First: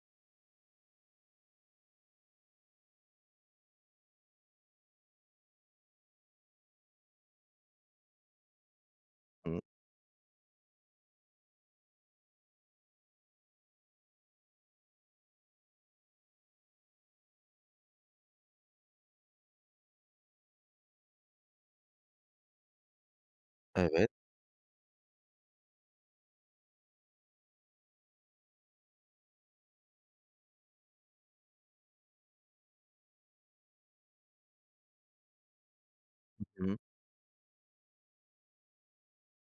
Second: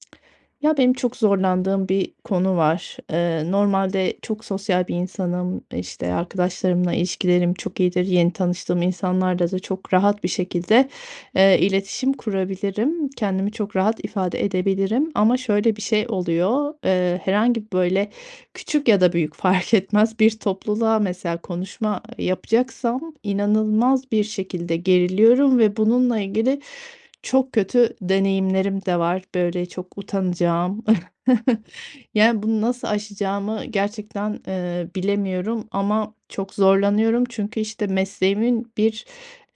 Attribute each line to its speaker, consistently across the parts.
Speaker 1: Ya, benim çok zorlandığım bir konu var. Eee, normalde çok sosyal bir insanım. İşte, arkadaşlarımla ilişkilerim çok iyidir, yeni tanıştığım insanlarla da
Speaker 2: Hı
Speaker 1: çok rahat bir şekilde, eee, iletişim kurabilirim, kendimi çok rahat ifade edebilirim. Ama şöyle bir şey oluyor: Eee, herhangi, böyle, küçük ya da büyük fark etmez bir topluluğa mesela konuşma yapacaksam
Speaker 2: Evet.
Speaker 1: inanılmaz bir şekilde geriliyorum ve bununla ilgili çok kötü deneyimlerim de var, böyle, çok utanacağım. Yani, bunu nasıl aşacağımı gerçekten, eee, bilemiyorum ama çok
Speaker 2: Hı hı.
Speaker 1: zorlanıyorum. Çünkü, işte, mesleğimin bir,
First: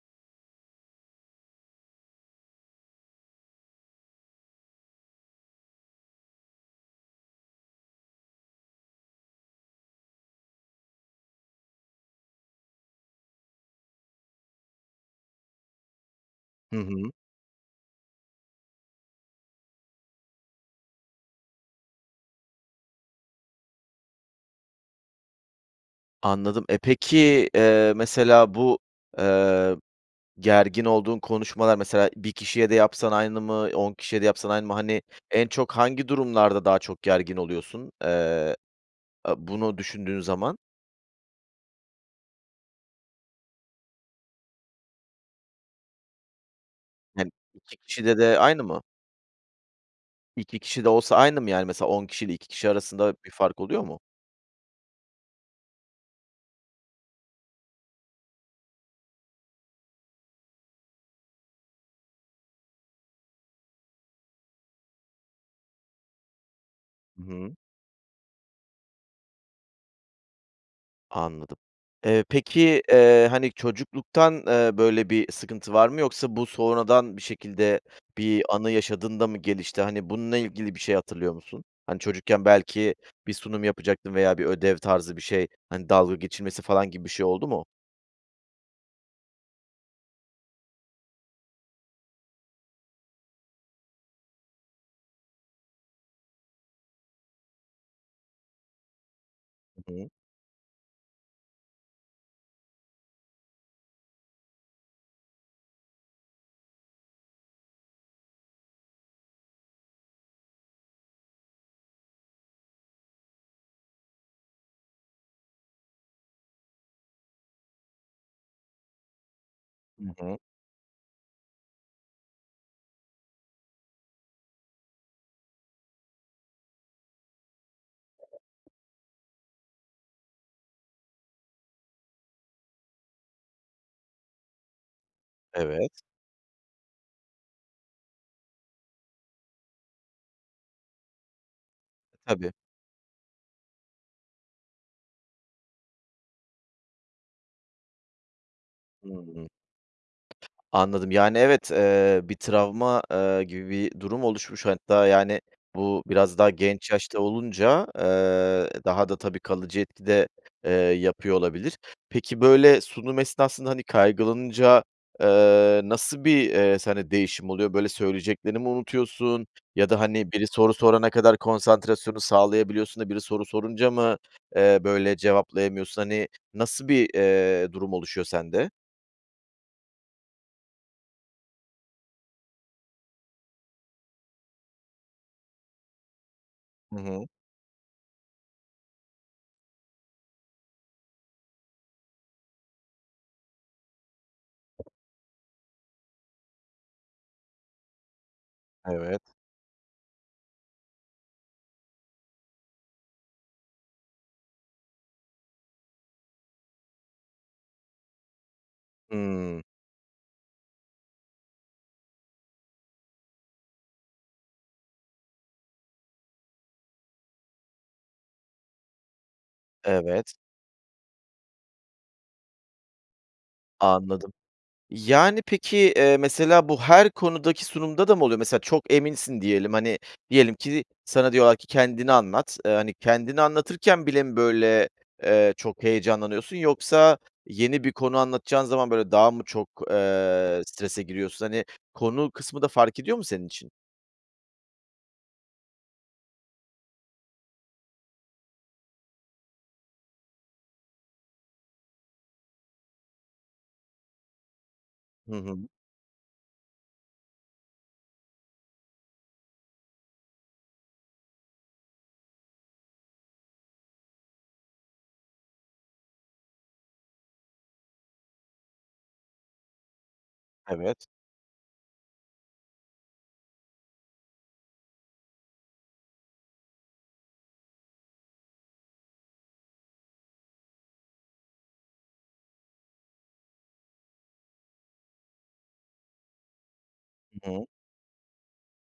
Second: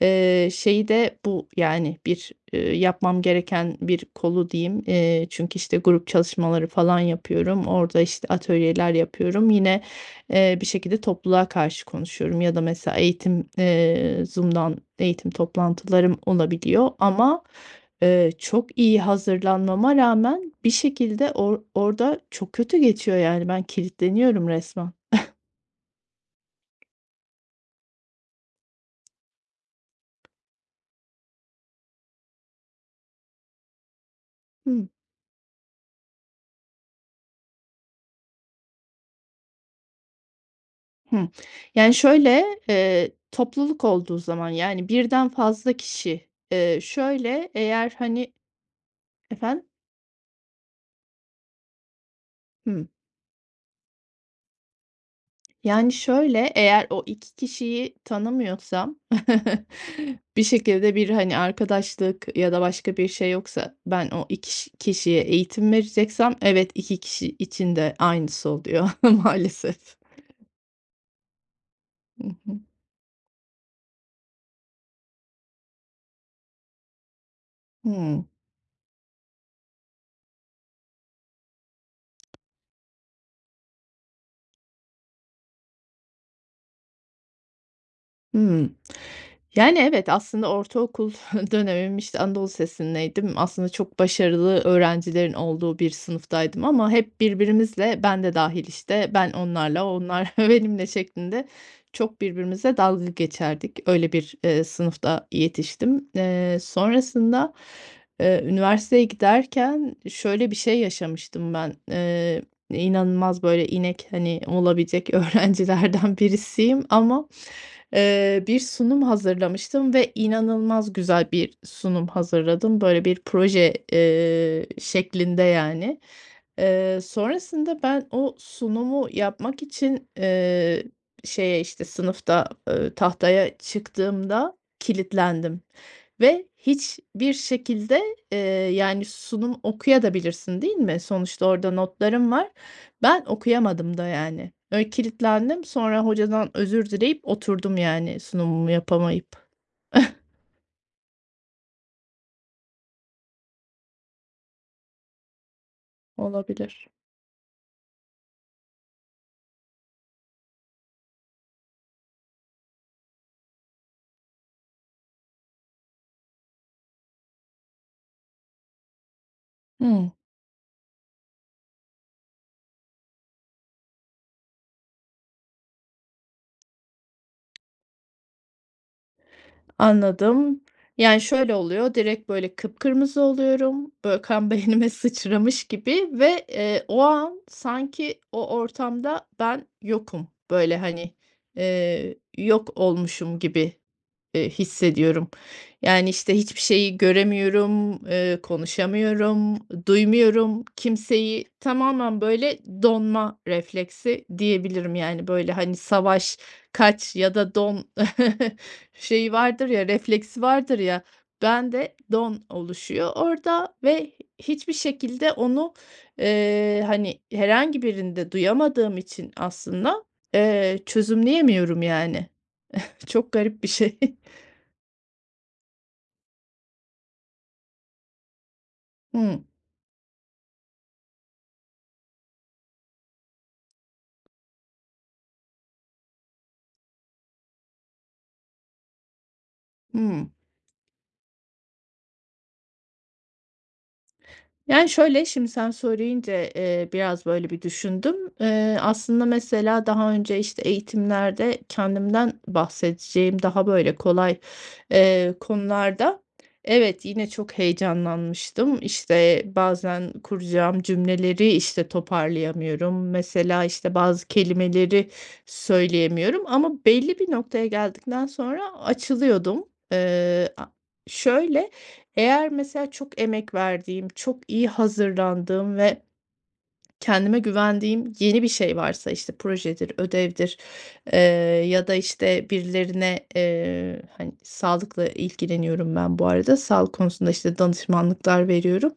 Speaker 1: eee, şeyi de bu, yani, bir, eee, yapmam gereken bir kolu diyeyim. Eee, çünkü, işte, grup çalışmaları falan yapıyorum, orada, işte, atölyeler yapıyorum. Yine, eee, bir şekilde topluluğa karşı konuşuyorum ya da mesela eğitim, eee, Zoom’dan eğitim toplantılarım
Speaker 2: Hı
Speaker 1: olabiliyor
Speaker 2: hı.
Speaker 1: ama, eee, çok iyi hazırlanmama rağmen bir şekilde or orada çok kötü geçiyor, yani, ben kilitleniyorum resmen.
Speaker 2: Anladım. E, peki, eee, mesela, bu, eee, gergin olduğun konuşmalar, mesela, 1 kişiye de yapsan aynı mı, 10 kişiye de yapsan aynı mı?
Speaker 1: Hı
Speaker 2: Hani, en çok hangi durumlarda daha çok gergin oluyorsun, eee, eee, bunu düşündüğün zaman?
Speaker 1: Hı. Yani, şöyle, eee, topluluk olduğu zaman, yani, 1'den fazla kişi. Eee,
Speaker 2: Hani,
Speaker 1: şöyle,
Speaker 2: 2
Speaker 1: eğer,
Speaker 2: kişide
Speaker 1: hani
Speaker 2: de aynı mı?
Speaker 1: Efendim?
Speaker 2: 2 kişi de olsa aynı mı, yani? Mesela 10 kişiyle 2 kişi
Speaker 1: Hı.
Speaker 2: arasında bir fark oluyor mu?
Speaker 1: Yani, şöyle, eğer o 2 kişiyi tanımıyorsam, bir şekilde bir, hani, arkadaşlık ya da başka bir şey yoksa ben o 2 kişiye eğitim vereceksem, evet, 2
Speaker 2: Hı
Speaker 1: kişi
Speaker 2: hı.
Speaker 1: için de aynısı oluyor maalesef.
Speaker 2: Anladım. Eee,
Speaker 1: Hı hı.
Speaker 2: peki, eee, hani, çocukluktan, eee, böyle, bir sıkıntı var mı yoksa bu sonradan bir şekilde
Speaker 1: Hıı.
Speaker 2: bir anı yaşadığında mı gelişti? Hani, bununla ilgili bir şey hatırlıyor musun? Hani, çocukken belki bir sunum yapacaktın veya bir ödev tarzı bir şey, hani, dalga geçilmesi falan gibi bir şey oldu mu?
Speaker 1: Hımm. Yani, evet, aslında ortaokul dönemim, işte, anadolu lisesindeydim, aslında çok başarılı öğrencilerin olduğu bir sınıftaydım ama hep birbirimizle ben de dâhil, işte, ben onlarla o
Speaker 2: Hı hı.
Speaker 1: onlar benimle şeklinde çok birbirimizle dalga geçerdik. Öyle bir, eee, sınıfta yetiştim. Eee, sonrasında, eee, üniversiteye giderken şöyle bir şey yaşamıştım ben, eee, inanılmaz, böyle, inek, hani, olabilecek öğrencilerden birisiyim ama, eee, bir sunum hazırlamıştım
Speaker 2: Hı
Speaker 1: ve
Speaker 2: hı.
Speaker 1: inanılmaz güzel bir sunum hazırladım. Böyle, bir proje, eee, şeklinde, yani. Eee, sonrasında ben o sunumu yapmak için, eee, şeye, işte, sınıfta, eee, tahtaya çıktığımda kilitlendim
Speaker 2: Evet.
Speaker 1: ve hiçbir şekilde, eee, yani, sunum okuyabilirsin de, değil mi? Sonuçta orada notlarım var.
Speaker 2: Tabii.
Speaker 1: Ben okuyamadım da yani. Öyle kilitlendim, sonra hocadan özür dileyip oturdum, yani, sunumumu yapamayıp.
Speaker 2: Hıı. Anladım. Yani, evet, eee, bir travma, eee, gibi bir durum oluşmuş hatta, yani, bu biraz daha
Speaker 1: Olabilir.
Speaker 2: genç yaşta olunca, eee, daha da tabii kalıcı etki de, eee, yapıyor olabilir. Peki, böyle, sunum esnasında, hani, kaygılanınca, eee, nasıl bir, eee, sende değişim oluyor? Böyle, söyleyeceklerini mi unutuyorsun? Ya da,
Speaker 1: Hı.
Speaker 2: hani, biri soru sorana kadar konsantrasyonu sağlayabiliyorsun da biri soru sorunca mı, eee, böyle, cevaplayamıyorsun, hani, nasıl bir, eee, durum oluşuyor sende?
Speaker 1: Anladım, yani, şöyle oluyor, direkt, böyle, kıpkırmızı oluyorum. Böyle, kan beynime sıçramış gibi ve, eee,
Speaker 2: Hı
Speaker 1: o
Speaker 2: hı.
Speaker 1: an sanki o ortamda ben yokum. Böyle, hani, eee, yok olmuşum gibi, eee, hissediyorum. Yani, işte, hiçbir şeyi göremiyorum, eee,
Speaker 2: Evet.
Speaker 1: konuşamıyorum, duymuyorum kimseyi. Tamamen, böyle, donma refleksi diyebilirim. Yani, böyle, hani, savaş, kaç ya da don şeyi
Speaker 2: Hıı.
Speaker 1: vardır ya, refleksi vardır ya. Bende don oluşuyor orada ve h hiçbir şekilde onu, eee, hani, herhangi birinde duyamadığım için aslında,
Speaker 2: Evet.
Speaker 1: eee, çözümleyemiyorum, yani. Çok garip bir şey.
Speaker 2: Anladım. Yani, peki, eee, mesela bu her konudaki sunumda da mı oluyor? Mesela çok eminsin
Speaker 1: Hıı.
Speaker 2: diyelim, hani, diyelim ki, sana diyorlar ki: "Kendini anlat." Eee, hani, kendini anlatırken bile mi, böyle, eee, çok heyecanlanıyorsun, yoksa yeni bir konu anlatacağın zaman, böyle, daha mı çok,
Speaker 1: Hıı.
Speaker 2: eee, strese giriyorsun? Hani, konu kısmı da fark ediyor mu senin için?
Speaker 1: Yani, şöyle, şimdi sen söyleyince, eee, biraz böyle bir düşündüm. Eee, aslında mesela daha önce, işte, eğitimlerde kendimden bahsedeceğim daha, böyle, kolay,
Speaker 2: Hı
Speaker 1: eee,
Speaker 2: hı.
Speaker 1: konularda, evet, yine çok heyecanlanmıştım. İşte, bazen kuracağım cümleleri, işte, toparlayamıyorum. Mesela, işte, bazı kelimeleri söyleyemiyorum ama belli bir noktaya geldikten sonra açılıyordum. Eee, a
Speaker 2: Evet.
Speaker 1: şöyle, eğer mesela çok emek verdiğim, çok iyi hazırlandığım ve kendime güvendiğim yeni bir şey varsa, işte, projedir, ödevdir, eee, ya da, işte, birilerine, eee, hani, sağlıkla ilgileniyorum ben bu arada, sağlık konusunda,
Speaker 2: [unintelligible]
Speaker 1: işte,
Speaker 2: Hı.
Speaker 1: danışmanlıklar veriyorum.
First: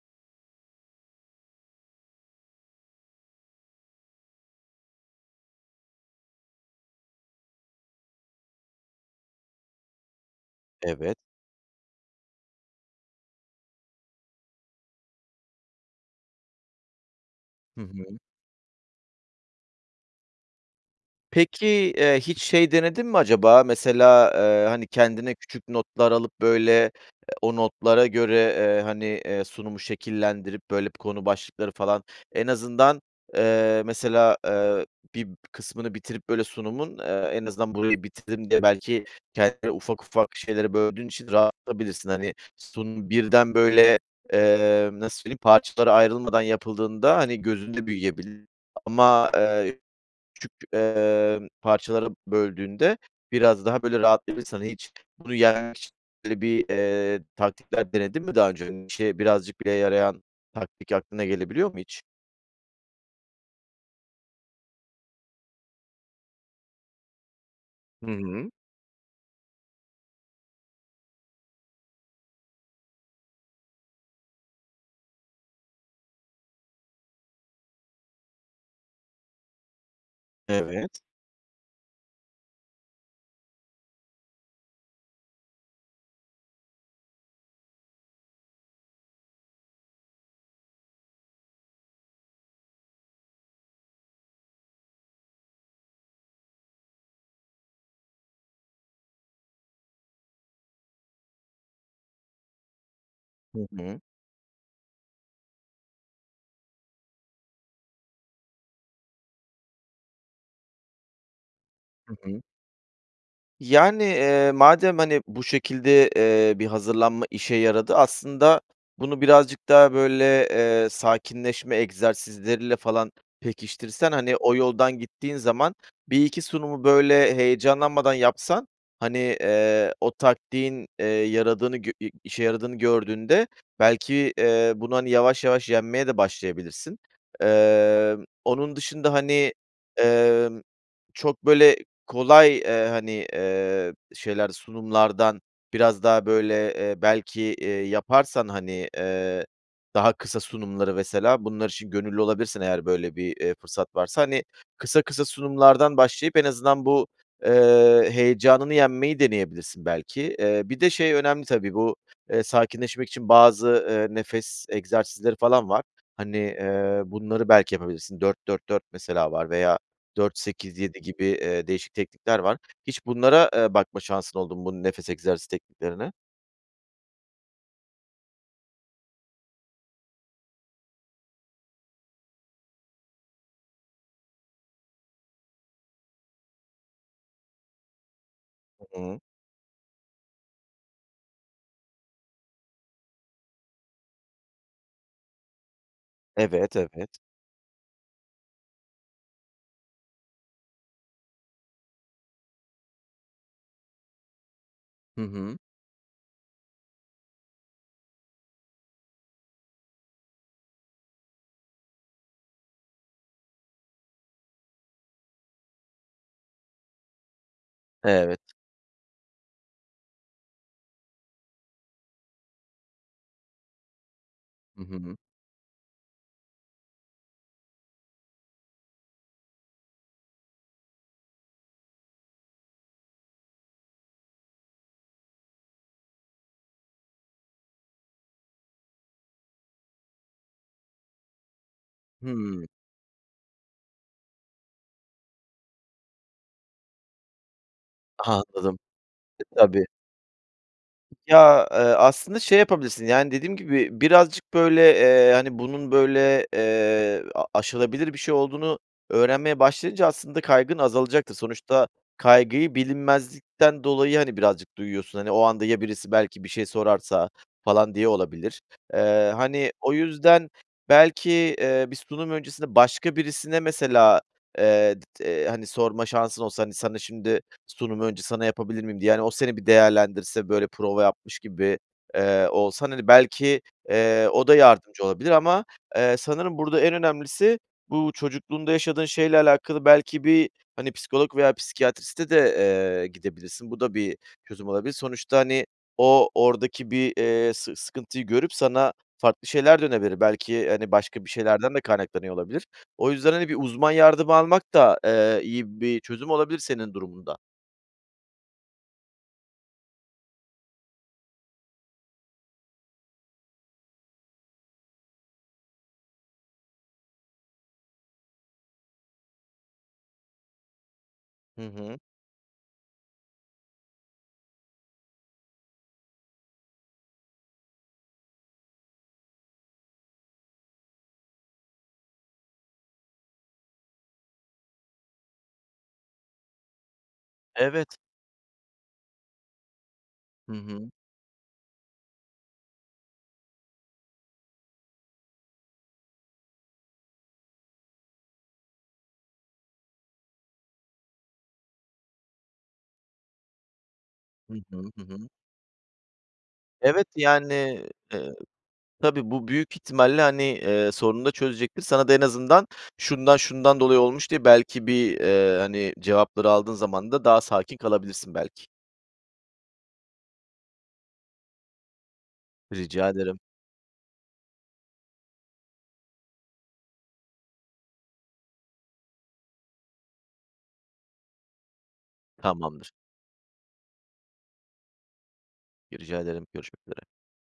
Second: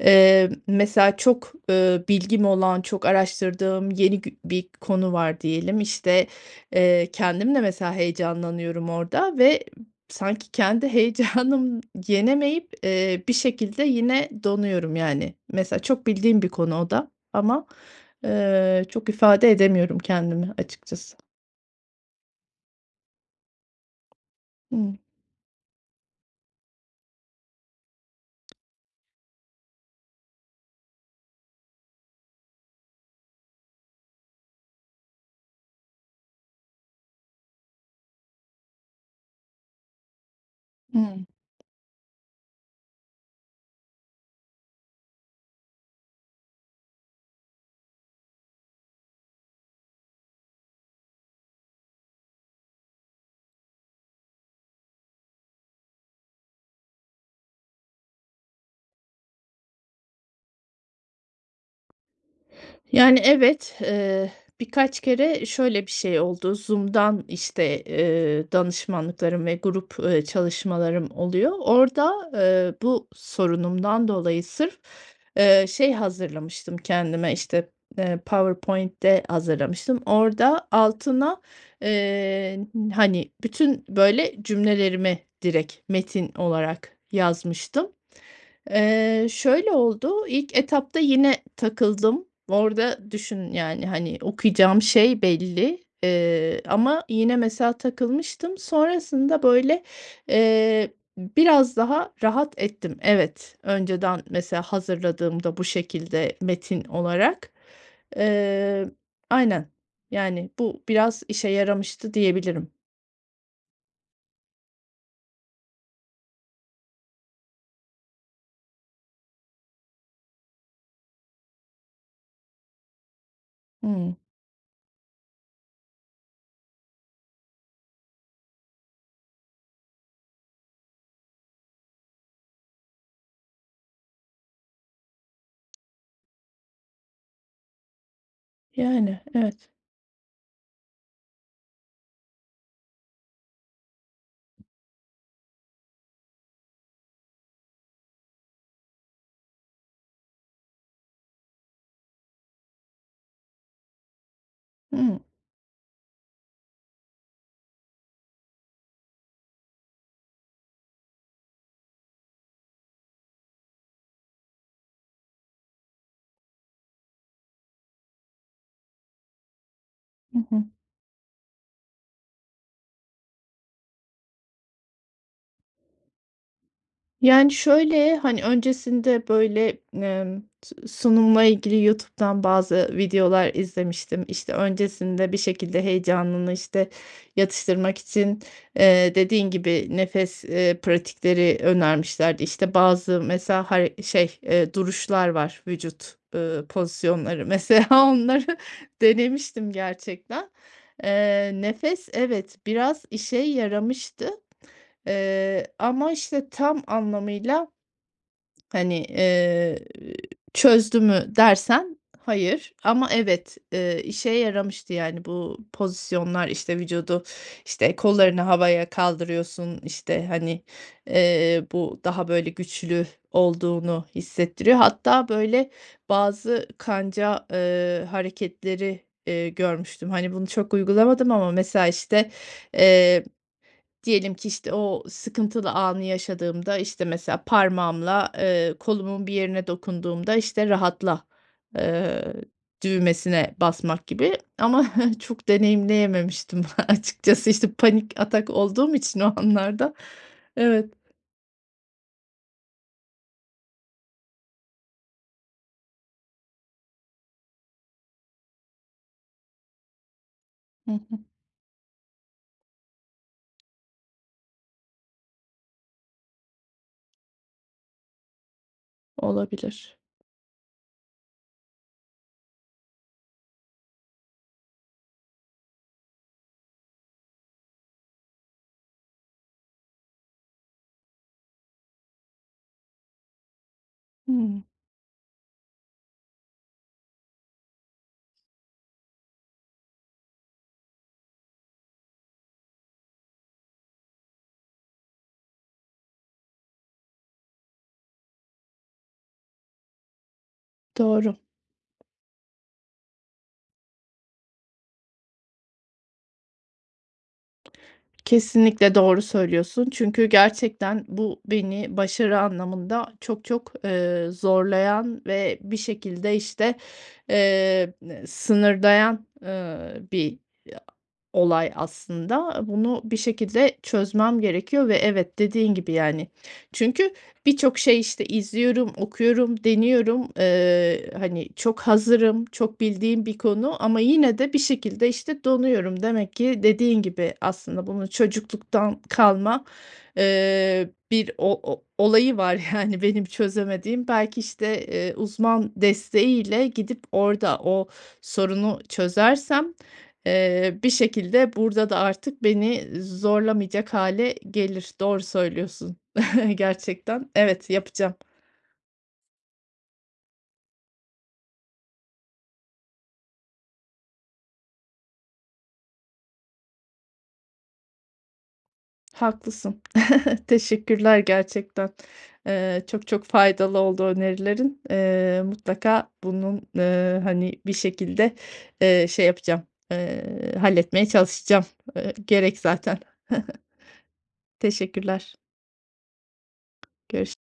Speaker 1: Eee, mesela çok, eee, bilgim olan, çok araştırdığım yeni gü bir konu var diyelim. İşte, eee, kendim de mesela heyecanlanıyorum orada ve sanki kendi
Speaker 2: Evet.
Speaker 1: heyecanım yenemeyip, eee, bir şekilde yine donuyorum, yani. Mesela çok bildiğim bir konu o da ama,
Speaker 2: Hı hı.
Speaker 1: eee, çok ifade edemiyorum kendimi açıkçası.
Speaker 2: Peki, eee, hiç şey denedin mi acaba? Mesela, eee, hani,
Speaker 1: Hıı.
Speaker 2: kendine küçük notlar alıp, böyle, ııı, o notlara göre, eee, hani, eee, sunumu şekillendirip, böyle, bir konu başlıkları falan, en azından, eee, mesela, eee, bir kısmını bitirip, böyle, sunumun, eee, en azından burayı bitirdim diye, belki kendini ufak ufak şeylere böldüğün
Speaker 1: Hıı.
Speaker 2: için rahatlatabilirsin. Hani, sunum birden, böyle, emm, nasıl söyleyeyim, parçalara ayrılmadan yapıldığında, hani, gözünde büyüyebilir ama, eee, küçük, emm, parçalara böldüğünde biraz daha, böyle, rahatlayabilirsin. Hani, hiç bunu yenmek için, böyle, bir, eee, taktikler denedin mi daha önce? Hani, işine birazcık bile yarayan taktik aklına gelebiliyor mu hiç?
Speaker 1: Yani, evet, eee, birkaç kere şöyle bir şey oldu: Zoom’dan, işte,
Speaker 2: Hı hı.
Speaker 1: eee, danışmanlıklarım ve grup, eee, çalışmalarım oluyor. Orada, eee, bu sorunumdan dolayı sırf, eee, şey hazırlamıştım kendime, işte, eee, PowerPoint’te hazırlamıştım. Orada
Speaker 2: Evet.
Speaker 1: altına, eee, n hani, bütün, böyle, cümlelerimi direkt metin olarak yazmıştım. Eee, şöyle oldu, ilk etapta yine takıldım. Orada düşün, yani, hani, okuyacağım şey belli, eee, ama yine mesela takılmıştım. Sonrasında, böyle, eee, ı biraz daha rahat ettim. Evet,
Speaker 2: Hı hı.
Speaker 1: önceden mesela hazırladığımda bu şekilde metin olarak. Eee, aynen, yani, bu biraz işe yaramıştı,
Speaker 2: Hı hı.
Speaker 1: diyebilirim.
Speaker 2: Yani, eee, madem, hani, bu şekilde, eee, bir hazırlanma işe yaradı, aslında bunu birazcık daha, böyle, eee, sakinleşme egzersizleriyle falan pekiştirsen,
Speaker 1: Hıı.
Speaker 2: hani, o yoldan gittiğin zaman, 1-2 sunumu, böyle, heyecanlanmadan yapsan, hani, eee, o taktiğin, eee, yaradığını, gö i işe yaradığını gördüğünde, belki, eee, bunu, hani, yavaş yavaş yenmeye de başlayabilirsin. Emm, onun dışında,
Speaker 1: Yani,
Speaker 2: hani,
Speaker 1: evet.
Speaker 2: emm, çok, böyle, kolay, eee, hani, eee, şeyler, sunumlardan biraz daha, böyle, eee, belki, eee, yaparsan, hani, eee, daha kısa sunumları mesela, bunlar için gönüllü olabilirsen eğer, böyle, bir, eee, fırsat varsa, hani, kısa
Speaker 1: Hıı.
Speaker 2: kısa sunumlardan başlayıp en azından bu, eee, heyecanını yenmeyi deneyebilirsin belki. Eee, bir de şey önemli tabii, bu, eee, sakinleşmek için bazı, eee, nefes egzersizleri falan var. Hani, eee, bunları belki yapabilirsin, 4-4-4 mesela var veya dört
Speaker 1: Hı hı.
Speaker 2: sekiz yedi gibi, eee, değişik teknikler var. Hiç bunlara, eee, bakma şansın oldu mu, bu nefes egzersiz tekniklerine?
Speaker 1: Yani, şöyle, hani, öncesinde, böyle, emm, s sunumla ilgili YouTube’dan bazı videolar izlemiştim. İşte, öncesinde bir şekilde heyecanını, işte, yatıştırmak için,
Speaker 2: I
Speaker 1: eee,
Speaker 2: hı.
Speaker 1: dediğin gibi, nefes, eee, pratikleri önermişlerdi. İşte, bazı mesela har şey, eee, duruşlar var, vücut, ııı,
Speaker 2: Evet, evet.
Speaker 1: pozisyonları, mesela onları denemiştim gerçekten. Eee, nefes, evet, biraz işe yaramıştı,
Speaker 2: Hı hı.
Speaker 1: eee, ama, işte, tam anlamıyla, hani, eee, çözdü mü dersen, hayır. Ama, evet, eee, işe yaramıştı, yani, bu pozisyonlar, işte, vücudu, işte,
Speaker 2: Evet.
Speaker 1: kollarını havaya kaldırıyorsun. İşte, hani, eee, bu daha, böyle, güçlü olduğunu hissettiriyor.
Speaker 2: Hı hı.
Speaker 1: Hatta, böyle, bazı kanca, eee, hareketleri, eee, görmüştüm. Hani, bunu çok uygulamadım ama mesela, işte, eee, diyelim ki, işte, o sıkıntılı anı yaşadığımda, işte, mesela parmağımla, eee, kolumun bir yerine dokunduğumda, işte, rahatla, eee,
Speaker 2: Hımm.
Speaker 1: düğmesine basmak gibi ama, çok deneyimleyememiştim açıkçası, işte panik
Speaker 2: Aha,
Speaker 1: atak
Speaker 2: anladım.
Speaker 1: olduğum için o
Speaker 2: E, tabii.
Speaker 1: anlarda. Evet.
Speaker 2: Ya, eee, aslında, şey yapabilirsin, yani, dediğim gibi, birazcık, böyle, eee, hani, bunun, böyle, eee, a aşılabilir bir şey olduğunu öğrenmeye başlayınca, aslında kaygın
Speaker 1: Hı hı.
Speaker 2: azalacaktır. Sonuçta kaygıyı bilinmezlikten dolayı, hani, birazcık duyuyorsun, hani, o anda ya birisi belki bir şey sorarsa falan diye olabilir. Eee, hani, o
Speaker 1: Olabilir.
Speaker 2: yüzden belki, eee, bir sunum öncesinde başka birisine mesela, eee,, [unintelligible] eee, hani, sorma şansın olsa, hani, sana şimdi, “Sunumu önce sana yapabilir miyim?” diye, yani, o seni bir değerlendirse, böyle, prova yapmış gibi, eee, olsan, hani, belki, eee, o da
Speaker 1: Hıı.
Speaker 2: yardımcı olabilir ama, eee, sanırım burada en önemlisi bu çocukluğunda yaşadığın şeyle alakalı belki bir, hani, psikolog veya psikiyatriste de, eee, gidebilirsin. Bu da bir çözüm olabilir. Sonuçta, hani, o oradaki bir, eee, sı sıkıntıyı görüp sana farklı şeyler de [unintelligible] Belki, hani, başka bir
Speaker 1: Doğru.
Speaker 2: şeylerden de kaynaklanıyor olabilir. O yüzden, hani, bir uzman yardımı almak da, eee, iyi bir çözüm olabilir senin durumunda.
Speaker 1: Kesinlikle, doğru söylüyorsun. Çünkü gerçekten bu, beni başarı anlamında çok çok, eee, zorlayan ve bir şekilde, işte, emm, eee, sınırlayan, eee, bir
Speaker 2: Hı
Speaker 1: olay
Speaker 2: hı.
Speaker 1: aslında. Bunu bir şekilde çözmem gerekiyor ve, evet, dediğin gibi yani. Çünkü birçok şey, işte, izliyorum, okuyorum, deniyorum, eee, hani, çok hazırım, çok bildiğim bir konu ama yine de bir şekilde, işte, donuyorum. Demek ki dediğin gibi, aslında
Speaker 2: Evet.
Speaker 1: bunu çocukluktan kalma,
Speaker 2: Hı
Speaker 1: eee,
Speaker 2: hı.
Speaker 1: bir o o olayı var, yani, benim çözemediğim. Belki, işte, eee, uzman desteğiyle gidip orada o sorunu çözersem, eee, bir şekilde burada da artık beni zorlamayacak hâle
Speaker 2: Hı hı,
Speaker 1: gelir.
Speaker 2: Hı
Speaker 1: Doğru
Speaker 2: hı.
Speaker 1: söylüyorsun.
Speaker 2: Evet,
Speaker 1: Gerçekten.
Speaker 2: yani,
Speaker 1: Evet, yapacağım.
Speaker 2: eee, tabii, bu büyük ihtimalle, hani, eee, sorunu da çözecektir. Sana da en azından "Şundan, şundan dolayı olmuş." diye belki bir, eee, hani, cevapları aldığın zaman da daha sakin kalabilirsin belki.
Speaker 1: Haklısın. Teşekkürler, gerçekten. Eee, çok
Speaker 2: Rica
Speaker 1: çok
Speaker 2: ederim.
Speaker 1: faydalı oldu önerilerin. Eee, mutlaka bunun, eee, hani, bir şekilde, eee, şey yapacağım, eee, halletmeye çalışacağım. Eee, gerek
Speaker 2: Tamamdır.
Speaker 1: zaten. Teşekkürler.
Speaker 2: Rica ederim. Görüşmek üzere.
Speaker 1: Görüş